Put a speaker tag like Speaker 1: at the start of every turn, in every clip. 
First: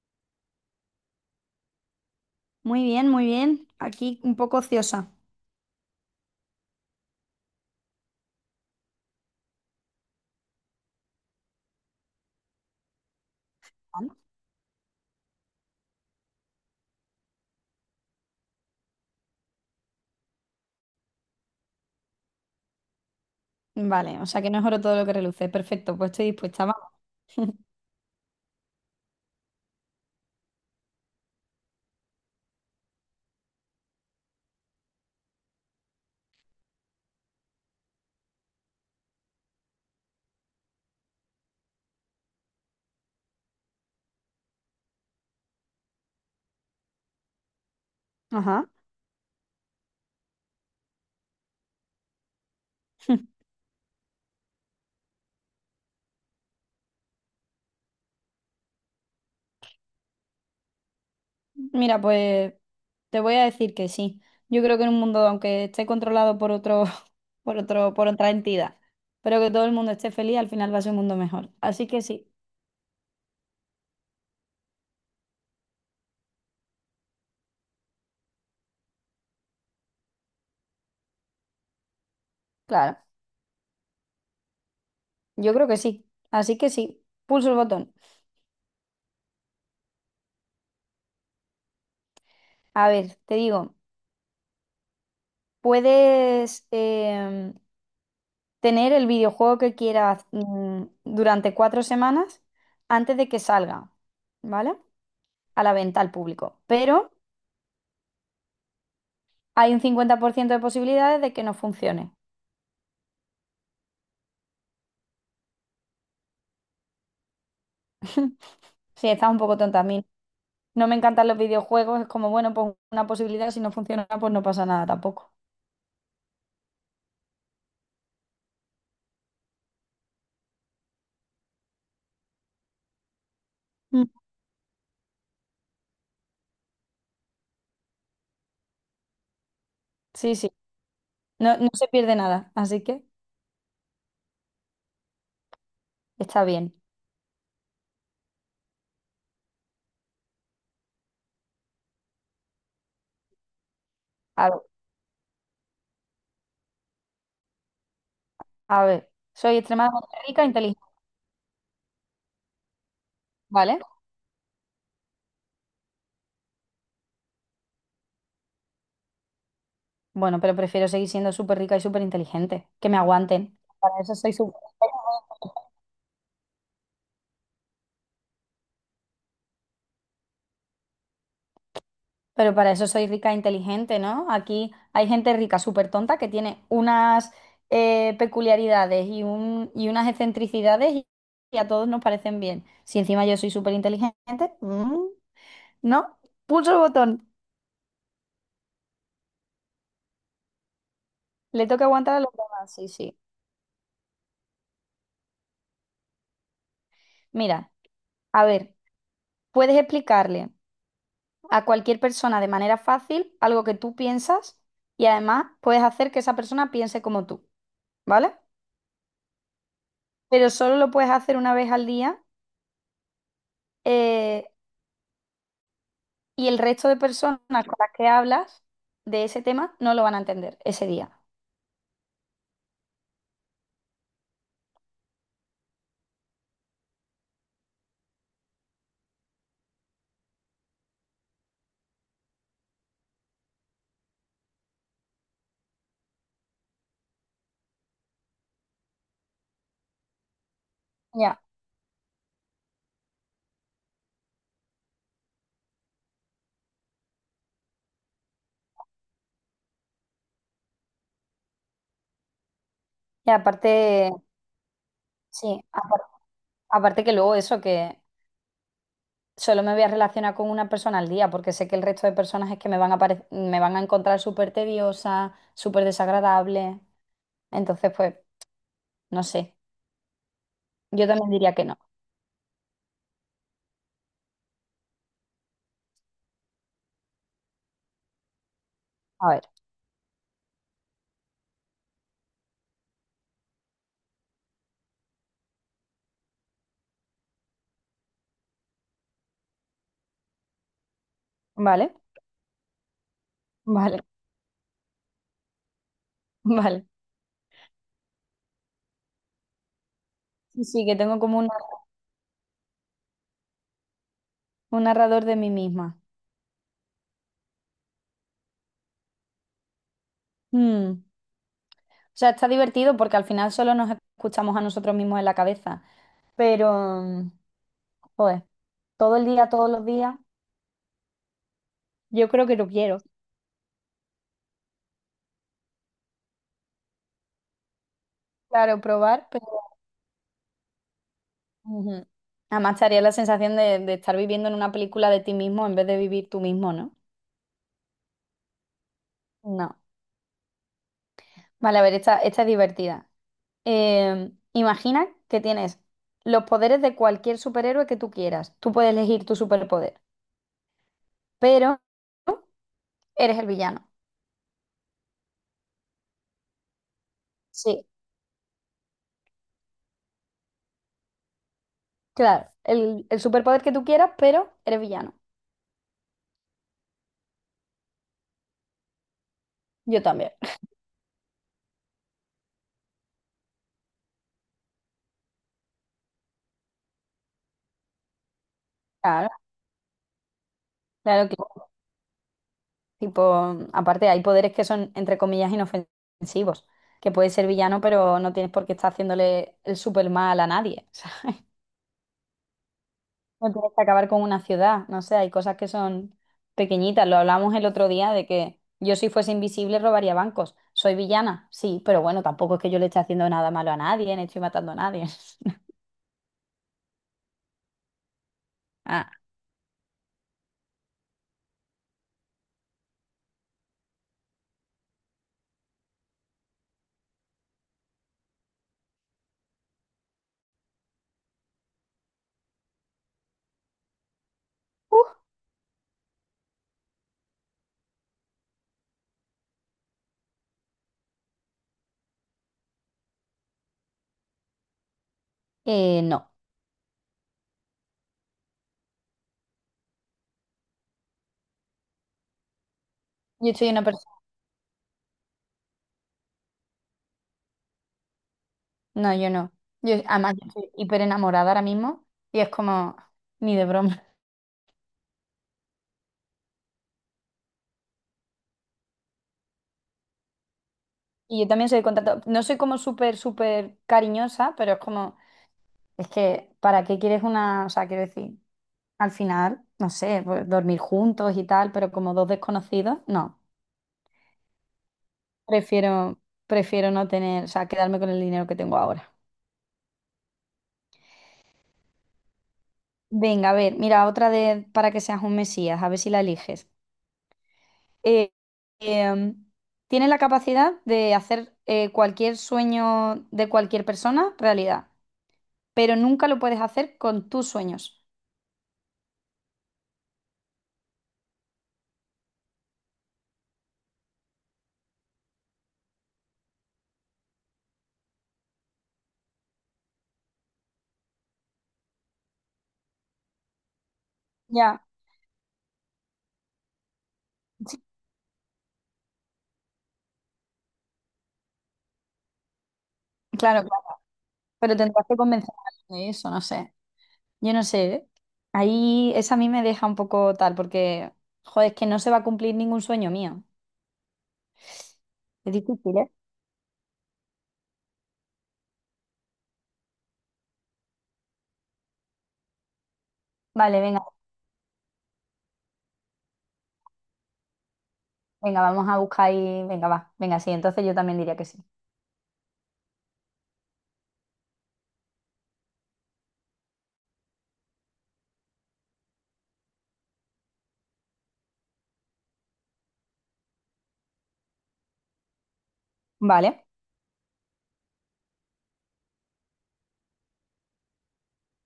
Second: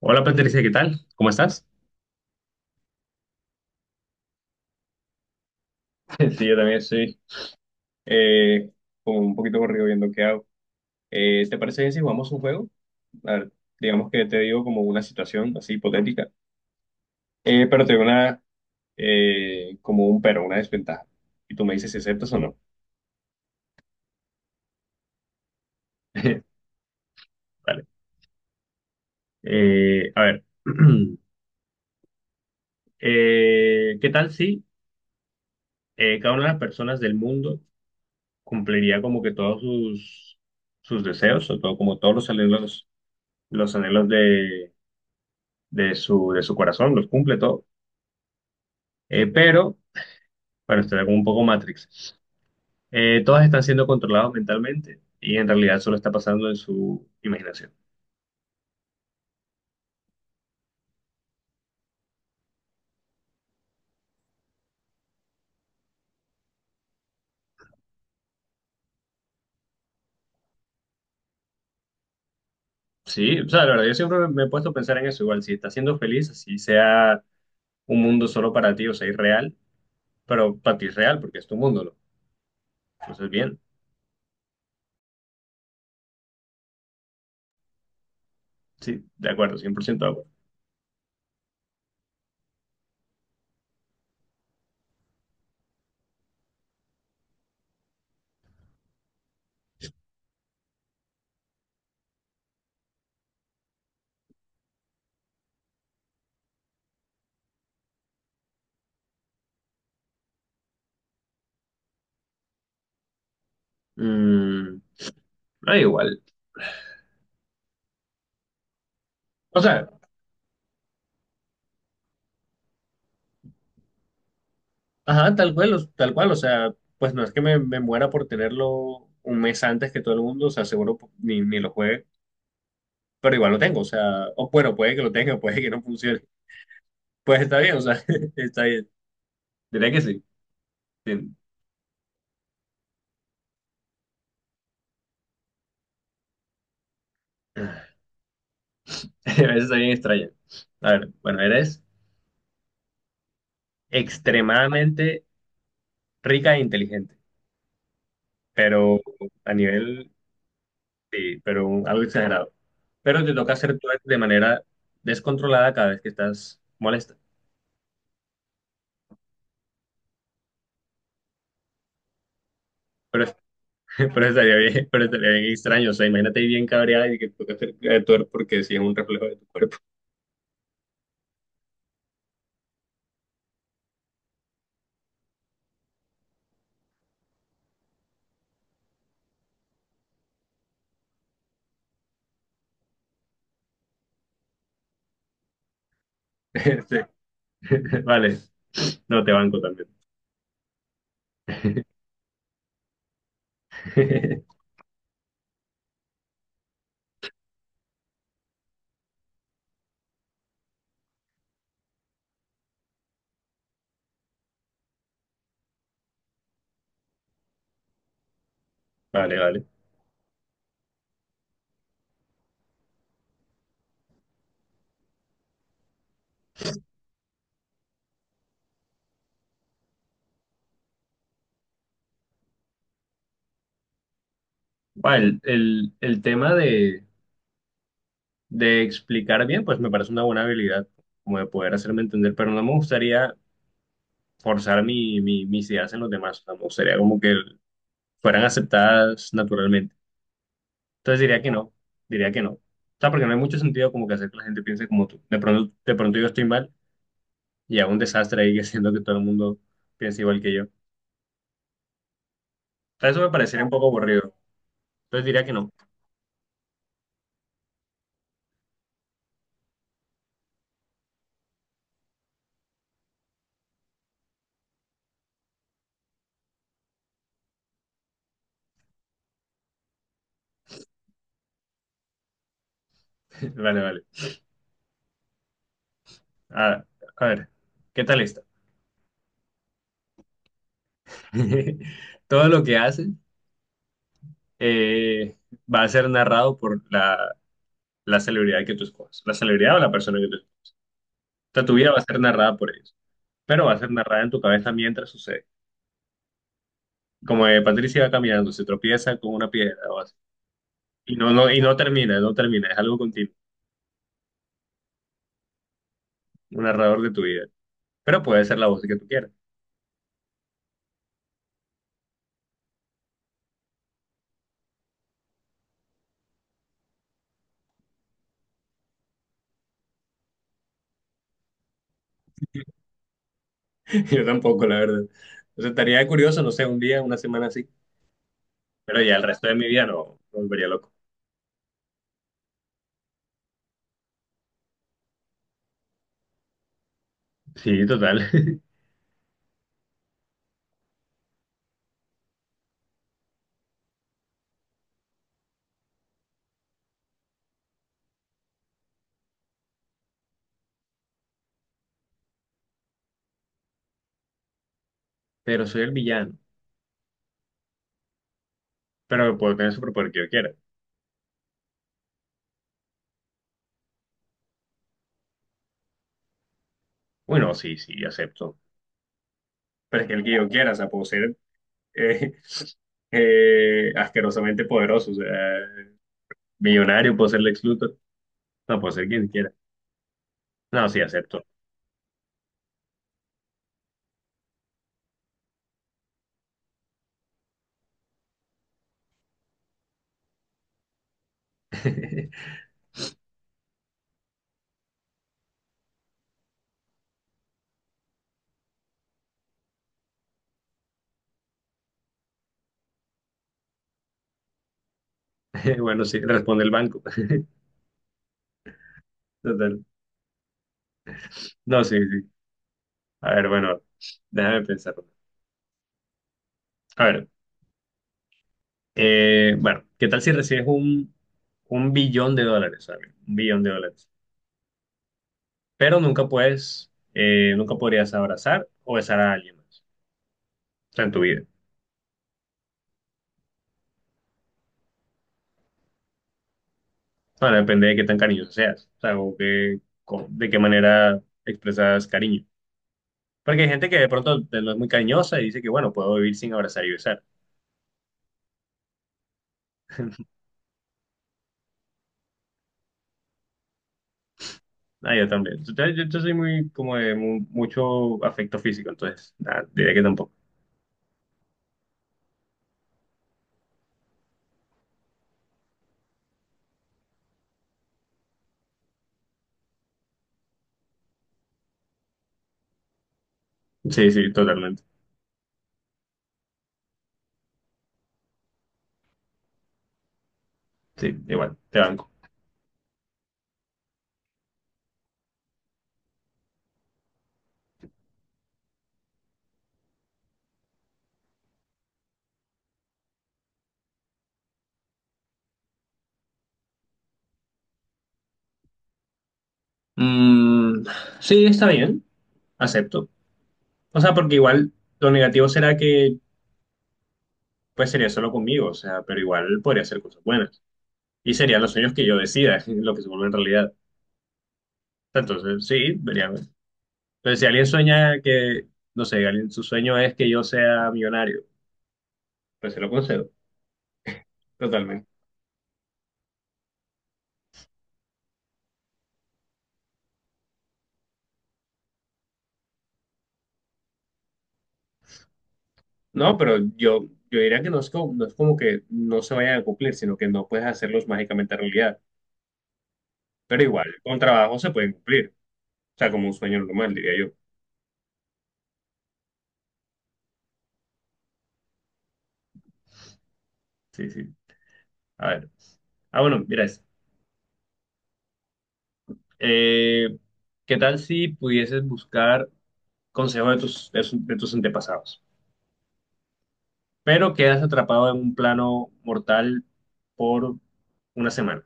Speaker 1: Hola, Patricia, ¿qué tal? ¿Cómo estás?
Speaker 2: Muy bien, muy bien. Aquí un poco ociosa.
Speaker 1: Sí, yo también estoy eh, como un poquito corrido viendo qué hago. ¿ ¿te parece bien si jugamos un juego? A ver, digamos
Speaker 2: Vale.
Speaker 1: que te digo como una situación así hipotética, pero te digo una, como un pero, una desventaja. Y tú me dices si aceptas o no.
Speaker 2: Vale, o sea que no es oro todo lo que reluce. Perfecto, pues estoy dispuesta. Vamos.
Speaker 1: Vale. A ver, ¿ ¿qué tal si cada una de las personas del mundo cumpliría como que todos sus deseos o todo, como todos los anhelos de su, de su corazón, los cumple todo.
Speaker 2: Ajá.
Speaker 1: Pero, bueno, está como un poco Matrix. Todas están siendo controladas mentalmente y en realidad solo está pasando en su imaginación.
Speaker 2: Mira, pues te voy a decir que sí. Yo creo que en un mundo, aunque esté controlado por otro, por otro, por otra entidad, pero que todo el mundo esté feliz, al final va a ser un mundo mejor. Así que sí,
Speaker 1: Sí, o sea, la verdad, yo siempre me he puesto a pensar en eso. Igual, si estás siendo feliz, así sea un mundo solo para ti, o sea, irreal, pero para ti es real porque es tu mundo, ¿no?
Speaker 2: claro,
Speaker 1: Entonces, bien,
Speaker 2: yo creo que sí. Así que sí, pulso el botón.
Speaker 1: sí, de acuerdo, 100% de acuerdo.
Speaker 2: A ver, te digo. Puedes tener el videojuego que quieras durante 4 semanas antes de que salga, ¿vale? A la venta al público. Pero hay un 50% de posibilidades de que no funcione.
Speaker 1: Mm, no, igual.
Speaker 2: Sí, estás un poco
Speaker 1: O
Speaker 2: tonta. A
Speaker 1: sea,
Speaker 2: mí no me encantan los videojuegos. Es como, bueno, pues una posibilidad. Si no funciona, pues no pasa nada tampoco.
Speaker 1: ajá, tal cual, tal cual, o sea, pues no es que me muera por tenerlo un mes antes que todo el mundo, o sea, seguro ni lo juegue, pero igual lo tengo, o
Speaker 2: Mm.
Speaker 1: sea, o bueno, puede que lo tenga, puede que no funcione, pues está bien, o sea, está bien, diría que sí,
Speaker 2: Sí, sí.
Speaker 1: sí.
Speaker 2: No, no se pierde nada. Así que está bien.
Speaker 1: A veces está bien extraña. A ver, bueno, eres
Speaker 2: A ver,
Speaker 1: extremadamente rica e inteligente,
Speaker 2: a
Speaker 1: pero
Speaker 2: ver.
Speaker 1: a
Speaker 2: Soy extremadamente
Speaker 1: nivel,
Speaker 2: rica e inteligente,
Speaker 1: sí, pero algo exagerado, pero te toca hacer
Speaker 2: ¿vale?
Speaker 1: tú de manera descontrolada cada vez que estás molesta.
Speaker 2: Bueno, pero prefiero seguir siendo súper rica y súper inteligente. Que me aguanten. Para eso soy su-
Speaker 1: Pero estaría bien extraño. O sea, imagínate ahí bien cabreada y que toca cerca de porque sí es un reflejo de tu cuerpo.
Speaker 2: Pero para eso soy rica e inteligente, ¿no? Aquí hay gente rica súper tonta que tiene unas peculiaridades y, y unas excentricidades y a todos nos parecen bien. Si encima yo soy súper inteligente, ¿no? Pulso el
Speaker 1: Sí.
Speaker 2: botón.
Speaker 1: Vale, no te banco también.
Speaker 2: Le toca aguantar a los demás. Sí, sí. Mira, a ver, puedes explicarle a cualquier persona de manera fácil algo que tú piensas y además puedes hacer que esa persona piense como tú. ¿Vale?
Speaker 1: Vale, vale.
Speaker 2: Pero solo lo puedes hacer una vez al día eh, y el resto de personas con las que hablas de ese tema no lo van a entender ese día.
Speaker 1: Va, el tema de explicar bien, pues me parece una buena habilidad, como de poder hacerme entender, pero no me gustaría forzar mis ideas en los demás. O sea, me gustaría como que fueran aceptadas naturalmente. Entonces diría
Speaker 2: Ya.
Speaker 1: que no, diría que no. O sea, porque no hay mucho sentido como que hacer que la gente piense como tú. De pronto yo estoy mal y a un desastre ahí que siento que todo el mundo piense igual que yo. Eso me
Speaker 2: Y
Speaker 1: parecería un poco
Speaker 2: aparte,
Speaker 1: aburrido. Entonces diría que
Speaker 2: sí,
Speaker 1: no.
Speaker 2: aparte, que luego eso, que solo me voy a relacionar con una persona al día, porque sé que el resto de personas es que me van a, me van a encontrar súper tediosa, súper desagradable. Entonces, pues, no sé. Yo también diría que no.
Speaker 1: Vale, vale. A, a ver, ¿qué tal esta?
Speaker 2: A ver,
Speaker 1: Todo lo que haces eh, va a ser narrado por la celebridad que tú escojas, la celebridad o la persona que tú escojas. O sea, tu vida
Speaker 2: ¿vale?
Speaker 1: va a ser narrada por ellos, pero va a ser
Speaker 2: Vale,
Speaker 1: narrada en tu cabeza mientras sucede.
Speaker 2: vale.
Speaker 1: Como Patricia va caminando, se tropieza con una piedra o así.
Speaker 2: Sí, sí, que
Speaker 1: Y
Speaker 2: tengo como un,
Speaker 1: no termina, no termina, es algo continuo,
Speaker 2: un narrador de mí misma.
Speaker 1: un narrador de tu vida. Pero puede ser la voz que tú quieras.
Speaker 2: Mm. O sea, está divertido porque al final solo nos escuchamos a nosotros mismos en la cabeza. Pero, mm, joder, todo el día, todos los días, yo creo que lo quiero.
Speaker 1: Yo tampoco, la verdad. Entonces estaría curioso, no sé, un día, una semana así.
Speaker 2: Claro,
Speaker 1: Pero ya el
Speaker 2: probar, pero.
Speaker 1: resto de mi vida no, no me volvería loco.
Speaker 2: Ujú. Además, te haría la sensación de estar viviendo en una película de ti mismo en vez de vivir tú mismo, ¿no?
Speaker 1: Sí, total.
Speaker 2: No. Vale, a ver, esta es divertida. Imagina que tienes los poderes de cualquier superhéroe que tú quieras. Tú puedes elegir tu superpoder, pero eres el villano.
Speaker 1: Pero soy el villano.
Speaker 2: Sí.
Speaker 1: Pero puedo tener el superpoder que yo quiera.
Speaker 2: Claro, el superpoder que tú quieras, pero eres villano.
Speaker 1: Bueno, sí, sí, acepto. Pero
Speaker 2: Yo
Speaker 1: es que el
Speaker 2: también.
Speaker 1: que yo quiera, o sea, puedo ser eh, asquerosamente poderoso, o sea, millonario, puedo ser Lex Luthor. No, puedo ser quien
Speaker 2: Claro,
Speaker 1: quiera. No, sí,
Speaker 2: claro, que
Speaker 1: acepto.
Speaker 2: sí. Tipo, aparte hay poderes que son, entre comillas, inofensivos, que puedes ser villano, pero no tienes por qué estar haciéndole el super mal a nadie. O sea, no tienes que acabar con una ciudad, no sé, hay cosas que son pequeñitas. Lo hablamos el otro día de que yo si fuese invisible robaría bancos. Soy villana, sí, pero bueno, tampoco es que yo le esté haciendo nada malo a nadie, ni estoy matando a nadie.
Speaker 1: Bueno, sí, responde el banco.
Speaker 2: Ah,
Speaker 1: Total. No, sí, sí. A ver, bueno, déjame pensar. A ver. Bueno, ¿qué tal si recibes un billón de dólares, ¿sabes? Un billón de dólares.
Speaker 2: uh,
Speaker 1: Pero nunca puedes, nunca podrías abrazar o besar a alguien más. O sea, en tu vida.
Speaker 2: no,
Speaker 1: Bueno, depende de qué tan cariñoso seas. O sea, o de qué manera expresas cariño.
Speaker 2: yo
Speaker 1: Porque hay
Speaker 2: soy una
Speaker 1: gente que de
Speaker 2: persona.
Speaker 1: pronto no es muy cariñosa y dice que, bueno, puedo vivir sin abrazar y besar.
Speaker 2: No, yo no. Yo, además, yo estoy hiper enamorada ahora mismo y es como ni de broma.
Speaker 1: Ah, yo también. Entonces, yo soy muy, como de mucho afecto físico, entonces, nada, diría que tampoco.
Speaker 2: Y yo también soy de contacto, no soy como súper, súper cariñosa, pero es como, es que, ¿para qué quieres una? O sea, quiero decir, al final, no sé, pues, dormir juntos y tal, pero como dos desconocidos, no.
Speaker 1: Sí, sí, totalmente.
Speaker 2: Prefiero, prefiero no tener, o sea, quedarme con el dinero que tengo ahora.
Speaker 1: Sí, igual, te banco.
Speaker 2: Venga, a ver, mira, otra de para que seas un mesías, a ver si la eliges. eh, em, Tiene la capacidad de hacer cualquier sueño de cualquier persona realidad, pero nunca lo puedes hacer con tus sueños.
Speaker 1: Mm, sí, está bien, acepto. O sea, porque igual lo negativo será que pues sería solo conmigo, o sea, pero igual podría ser cosas buenas. Y serían los sueños que yo decida, lo que se vuelve en realidad.
Speaker 2: Ya,
Speaker 1: Entonces, sí, veríamos. Pero si alguien sueña que, no sé, alguien, su sueño es que yo sea millonario, pues se lo concedo,
Speaker 2: claro, claro, pero tendrás
Speaker 1: totalmente.
Speaker 2: que convencer a alguien de eso, no sé. Yo no sé, ¿eh? Ahí esa a mí me deja un poco tal, porque, joder, es que no se va a cumplir ningún sueño mío. Es difícil, ¿eh?
Speaker 1: No, pero yo diría que no es como, no es como que no se vayan a cumplir, sino que no puedes hacerlos mágicamente realidad. Pero
Speaker 2: Vale,
Speaker 1: igual,
Speaker 2: venga,
Speaker 1: con trabajo se pueden cumplir. O sea, como un sueño normal, diría yo.
Speaker 2: venga, vamos a buscar ahí, venga, va, venga, sí, entonces yo también diría que sí.
Speaker 1: Sí, sí. A ver. Ah, bueno, mira esto. Eh, ¿qué tal si pudieses buscar consejos de de tus antepasados,
Speaker 2: Vale.
Speaker 1: pero quedas atrapado en un plano mortal por una semana?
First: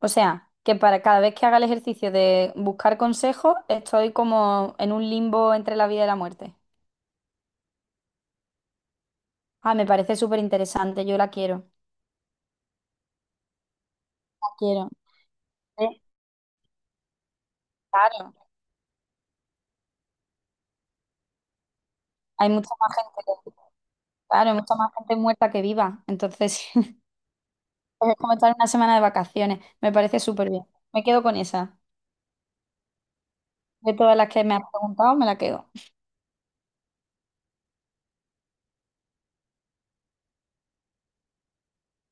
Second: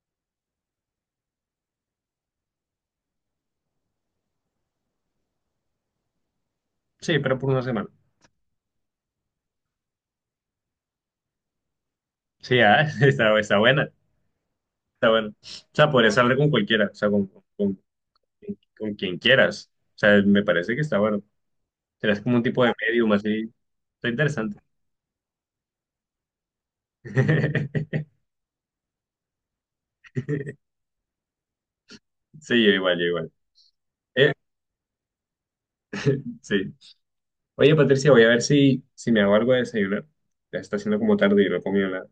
Speaker 2: O sea, que para cada vez que haga el ejercicio de buscar consejos, estoy como en un limbo entre la vida y la muerte.
Speaker 1: Sí, pero por una semana.
Speaker 2: Ah, me parece súper interesante, yo la quiero.
Speaker 1: Sí, ah, está buena,
Speaker 2: La quiero.
Speaker 1: está buena. O sea,
Speaker 2: Sí,
Speaker 1: podrías hablar con cualquiera, o sea, con,
Speaker 2: claro.
Speaker 1: con quien quieras. O sea, me parece que está bueno. Serás como un
Speaker 2: Hay
Speaker 1: tipo
Speaker 2: mucha
Speaker 1: de
Speaker 2: más
Speaker 1: medium así.
Speaker 2: gente,
Speaker 1: Está
Speaker 2: claro, hay
Speaker 1: interesante.
Speaker 2: mucha más gente muerta que viva. Entonces, pues es como estar en una semana de vacaciones. Me parece súper bien. Me quedo con esa.
Speaker 1: Sí, yo igual, yo igual.
Speaker 2: De todas las
Speaker 1: Eh,
Speaker 2: que me has preguntado, me la quedo.
Speaker 1: sí. Oye, Patricia, voy a ver si me hago algo de desayunar. Ya está haciendo como tarde y no he comido nada.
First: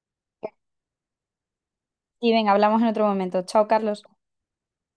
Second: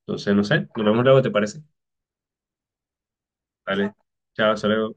Speaker 1: Entonces, no sé, nos vemos luego, ¿te parece?
Speaker 2: Y venga, hablamos en otro momento. Chao,
Speaker 1: Vale,
Speaker 2: Carlos.
Speaker 1: chao, hasta luego.